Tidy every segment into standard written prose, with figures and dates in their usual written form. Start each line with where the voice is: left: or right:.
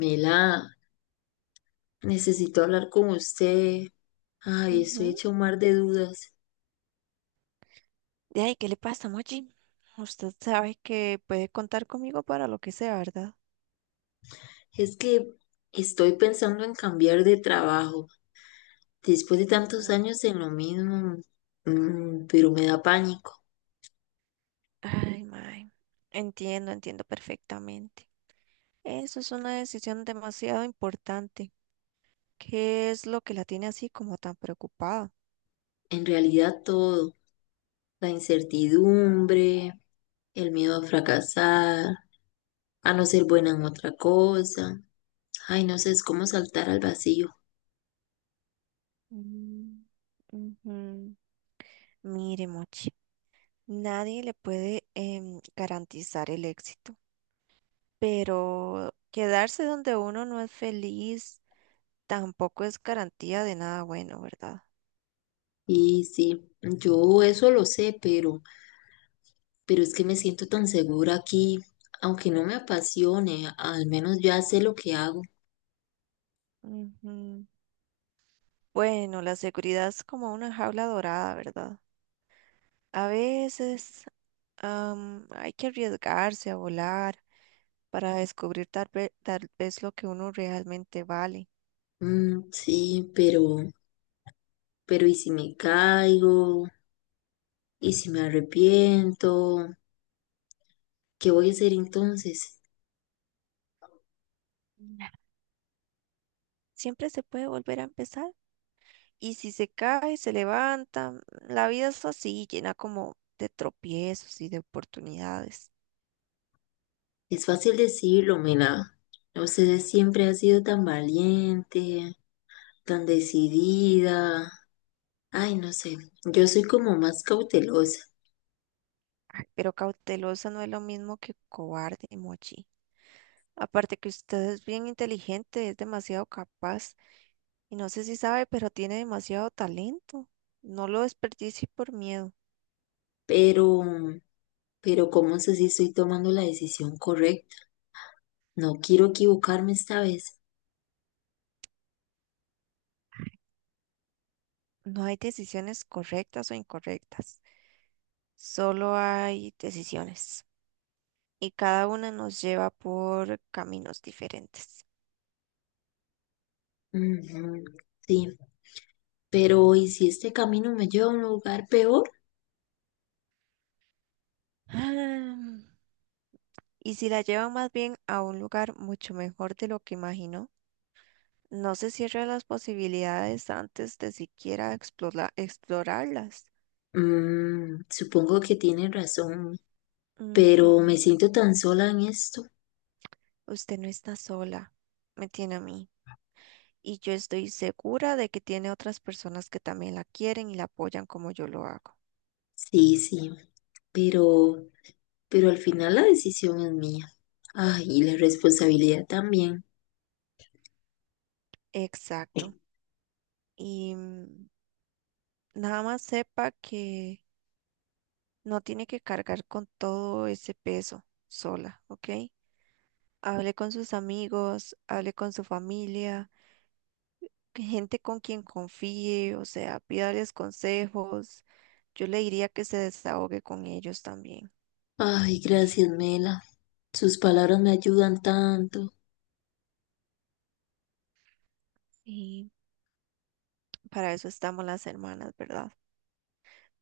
left: Mela, necesito hablar con usted. Ay, estoy
right: Ujú.
left: hecha un mar de dudas.
right: De ahí, ¿qué le pasa, Mochi? Usted sabe que puede contar conmigo para lo que sea, ¿verdad?
left: Es que estoy pensando en cambiar de trabajo después de tantos
right: Ujú.
left: años en lo mismo, pero me da pánico.
right: Ay, mae. Entiendo, entiendo perfectamente. Eso es una decisión demasiado importante. ¿Qué es lo que la tiene así como tan preocupada?
left: En realidad todo, la incertidumbre, el miedo a fracasar, a no ser buena en otra cosa. Ay, no sé, es como saltar al vacío.
right: Mm, ujú. Mire, Mochi, nadie le puede garantizar el éxito, pero quedarse donde uno no es feliz tampoco es garantía de nada bueno, ¿verdad?
left: Y sí, yo eso lo sé, pero es que me siento tan segura aquí, aunque no me apasione, al menos ya sé lo que hago.
right: Ujú. Bueno, la seguridad es como una jaula dorada, ¿verdad? A veces hay que arriesgarse a volar para descubrir tal vez lo que uno realmente vale.
left: Mm, sí, pero ¿y si me caigo? ¿Y si me arrepiento? ¿Qué voy a hacer entonces?
right: Siempre se puede volver a empezar. Y si se cae, se levanta. La vida es así, llena como de tropiezos y de oportunidades.
left: Es fácil decirlo, Mela. Usted siempre ha sido tan valiente, tan decidida. Ay, no sé, yo soy como más cautelosa,
right: Ay, pero cautelosa no es lo mismo que cobarde, Mochi. Aparte que usted es bien inteligente, es demasiado capaz. Y no sé si sabe, pero tiene demasiado talento. No lo desperdicie por miedo.
left: pero, pero ¿cómo sé si estoy tomando la decisión correcta? No quiero equivocarme esta vez.
right: No hay decisiones correctas o incorrectas. Solo hay decisiones. Y cada una nos lleva por caminos diferentes.
left: Ujú. Sí, pero ¿y si este camino me lleva a un lugar peor?
right: Ah, y si la lleva más bien a un lugar mucho mejor de lo que imaginó, no se cierre a las posibilidades antes de siquiera explorarlas.
left: Mm, supongo que tiene razón, pero me
right: Ujú.
left: siento tan sola en esto.
right: Usted no está sola. Me tiene a mí. Y yo estoy segura de que tiene otras personas que también la quieren y la apoyan como yo lo hago.
left: Sí, sí, pero, pero al final la decisión es mía. Ay, y la responsabilidad también.
right: Exacto. Y nada más sepa que no tiene que cargar con todo ese peso sola, ¿ok? Hable con sus amigos, hable con su familia, que gente con quien confíe, o sea, pídales consejos. Yo le diría que se desahogue con ellos también.
left: Ay, gracias, Mela. Sus palabras me ayudan tanto.
right: Y para eso estamos las hermanas, ¿verdad?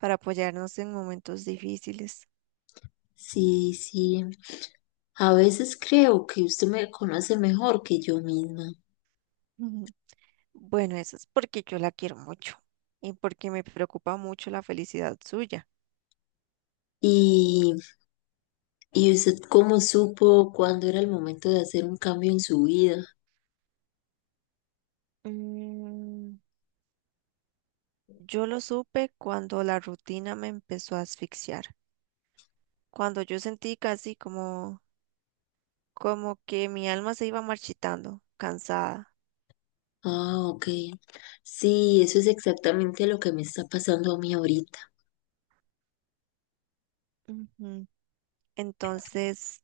right: Para apoyarnos en momentos difíciles.
left: Sí, sí. A veces creo que usted me conoce mejor que yo misma.
right: Bueno, eso es porque yo la quiero mucho y porque me preocupa mucho la felicidad suya.
left: ¿Y usted cómo supo cuándo era el momento de hacer un cambio en su vida?
right: Mm, yo lo supe cuando la rutina me empezó a asfixiar, cuando yo sentí casi como, como que mi alma se iba marchitando, cansada.
left: Ah, ok. Sí, eso es exactamente lo que me está pasando a mí ahorita.
right: Ujú. Entonces,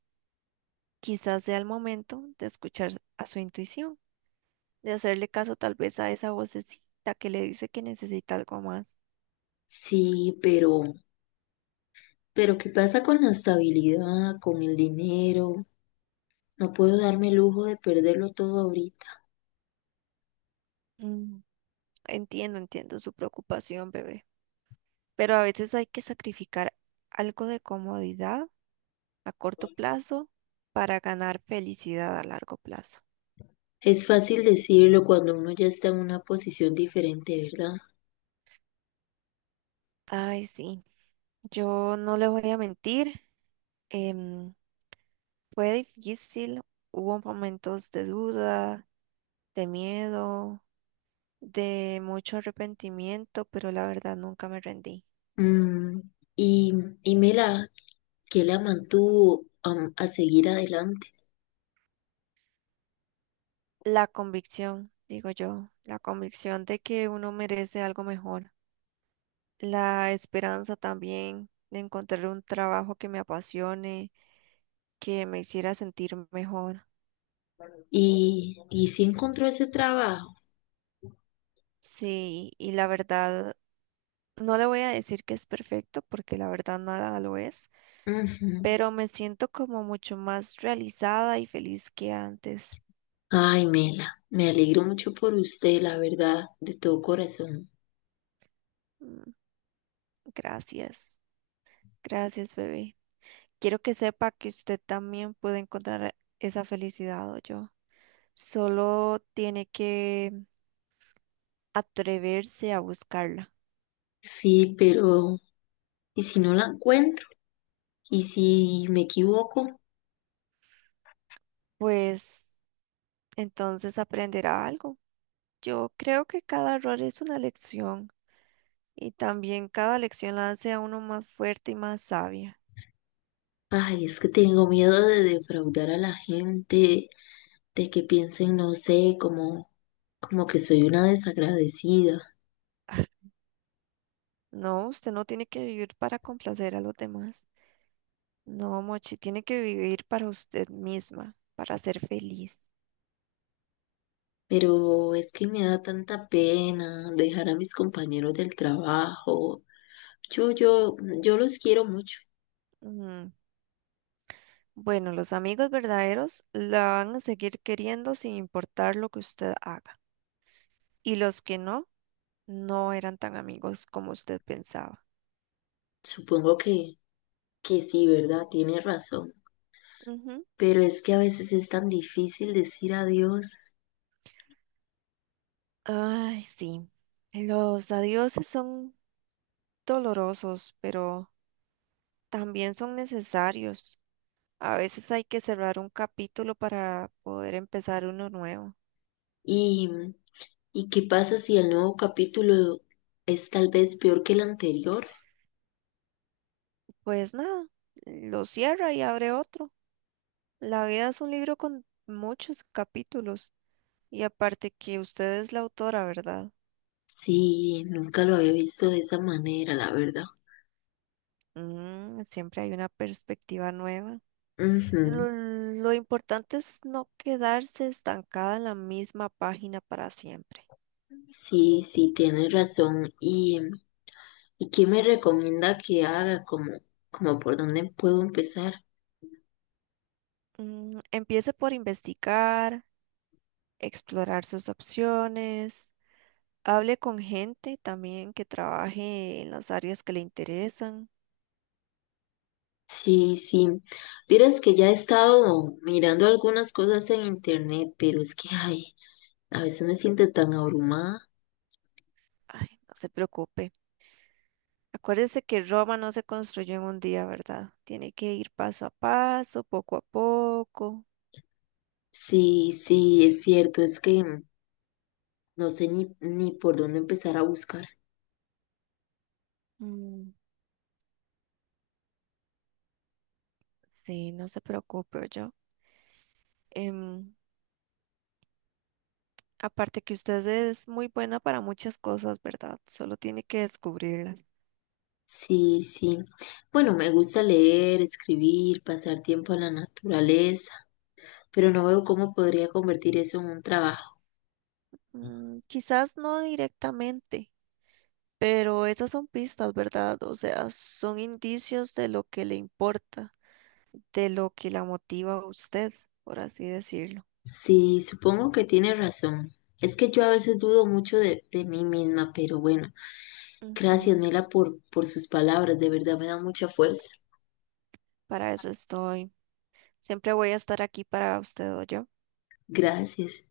right: quizás sea el momento de escuchar a su intuición, de hacerle caso tal vez a esa vocecita que le dice que necesita algo más.
left: Sí, pero ¿qué pasa con la estabilidad, con el dinero? No puedo darme el lujo de perderlo todo ahorita.
right: Mm, entiendo, entiendo su preocupación, bebé. Pero a veces hay que sacrificar algo de comodidad a corto plazo para ganar felicidad a largo plazo.
left: Es fácil decirlo cuando uno ya está en una posición diferente, ¿verdad?
right: Ay, sí, yo no le voy a mentir, em, fue difícil, hubo momentos de duda, de miedo, de mucho arrepentimiento, pero la verdad nunca me rendí.
left: Mm, y, y Mela, ¿qué la mantuvo a, seguir adelante?
right: La convicción, digo yo, la convicción de que uno merece algo mejor, la esperanza también de encontrar un trabajo que me apasione que me hiciera sentir mejor.
left: ¿Y, si encontró ese trabajo?
right: Sí, y la verdad, no le voy a decir que es perfecto porque la verdad nada lo es,
left: Ujú.
right: pero me siento como mucho más realizada y feliz que antes.
left: Ay, Mela, me alegro mucho por usted, la verdad, de todo corazón.
right: Mm, gracias, gracias, bebé. Quiero que sepa que usted también puede encontrar esa felicidad o yo. Solo tiene que atreverse a buscarla,
left: Sí, pero ¿y si no la encuentro? ¿Y si me equivoco?
right: pues entonces aprenderá algo. Yo creo que cada error es una lección. Y también cada lección la hace a uno más fuerte y más sabia.
left: Ay, es que tengo miedo de defraudar a la gente, de que piensen, no sé, como, como que soy una desagradecida.
right: No, usted no tiene que vivir para complacer a los demás. No, Mochi, tiene que vivir para usted misma, para ser feliz.
left: Pero es que me da tanta pena dejar a mis compañeros del trabajo. Yo, yo, yo los quiero mucho.
right: Ujú. Bueno, los amigos verdaderos la van a seguir queriendo sin importar lo que usted haga. Y los que no, no eran tan amigos como usted pensaba.
left: Supongo que, sí, ¿verdad? Tiene razón.
right: Ujú.
left: Pero es que a veces es tan difícil decir adiós.
right: Ay, sí. Los adioses son dolorosos, pero también son necesarios. A veces hay que cerrar un capítulo para poder empezar uno nuevo.
left: ¿Y, qué pasa si el nuevo capítulo es tal vez peor que el anterior?
right: Pues nada, lo cierra y abre otro. La vida es un libro con muchos capítulos y aparte que usted es la autora, ¿verdad?
left: Sí, nunca lo había visto de esa manera, la verdad.
right: Mm, siempre hay una perspectiva nueva.
left: Ujú.
right: Lo importante es no quedarse estancada en la misma página para siempre.
left: Sí, sí, tienes razón. ¿Y, qué me recomienda que haga? Como, como por dónde puedo empezar?
right: Mm, empiece por investigar, explorar sus opciones. Hable con gente también que trabaje en las áreas que le interesan.
left: Sí, sí. Vieras que ya he estado mirando algunas cosas en internet, pero es que, ay, a veces me siento tan abrumada.
right: Ay, no se preocupe. Acuérdese que Roma no se construyó en un día, ¿verdad? Tiene que ir paso a paso, poco a poco.
left: Sí, sí, es cierto, es que no sé ni, ni por dónde empezar a buscar.
right: Mm, sí, no se preocupe, yo. Em, Aparte que usted es muy buena para muchas cosas, ¿verdad? Solo tiene que descubrirlas.
left: Sí, sí. Bueno, me gusta leer, escribir, pasar tiempo en la naturaleza, pero no veo cómo podría convertir eso en un trabajo.
right: Mm, quizás no directamente, pero esas son pistas, ¿verdad? O sea, son indicios de lo que le importa, de lo que la motiva a usted, por así decirlo.
left: Sí, supongo que tienes razón. Es que yo a veces dudo mucho de mí misma, pero bueno, gracias,
right: Ujú,
left: Mela, por, sus palabras, de verdad me da mucha fuerza.
right: para eso estoy. Siempre voy a estar aquí para usted o yo.
left: Gracias.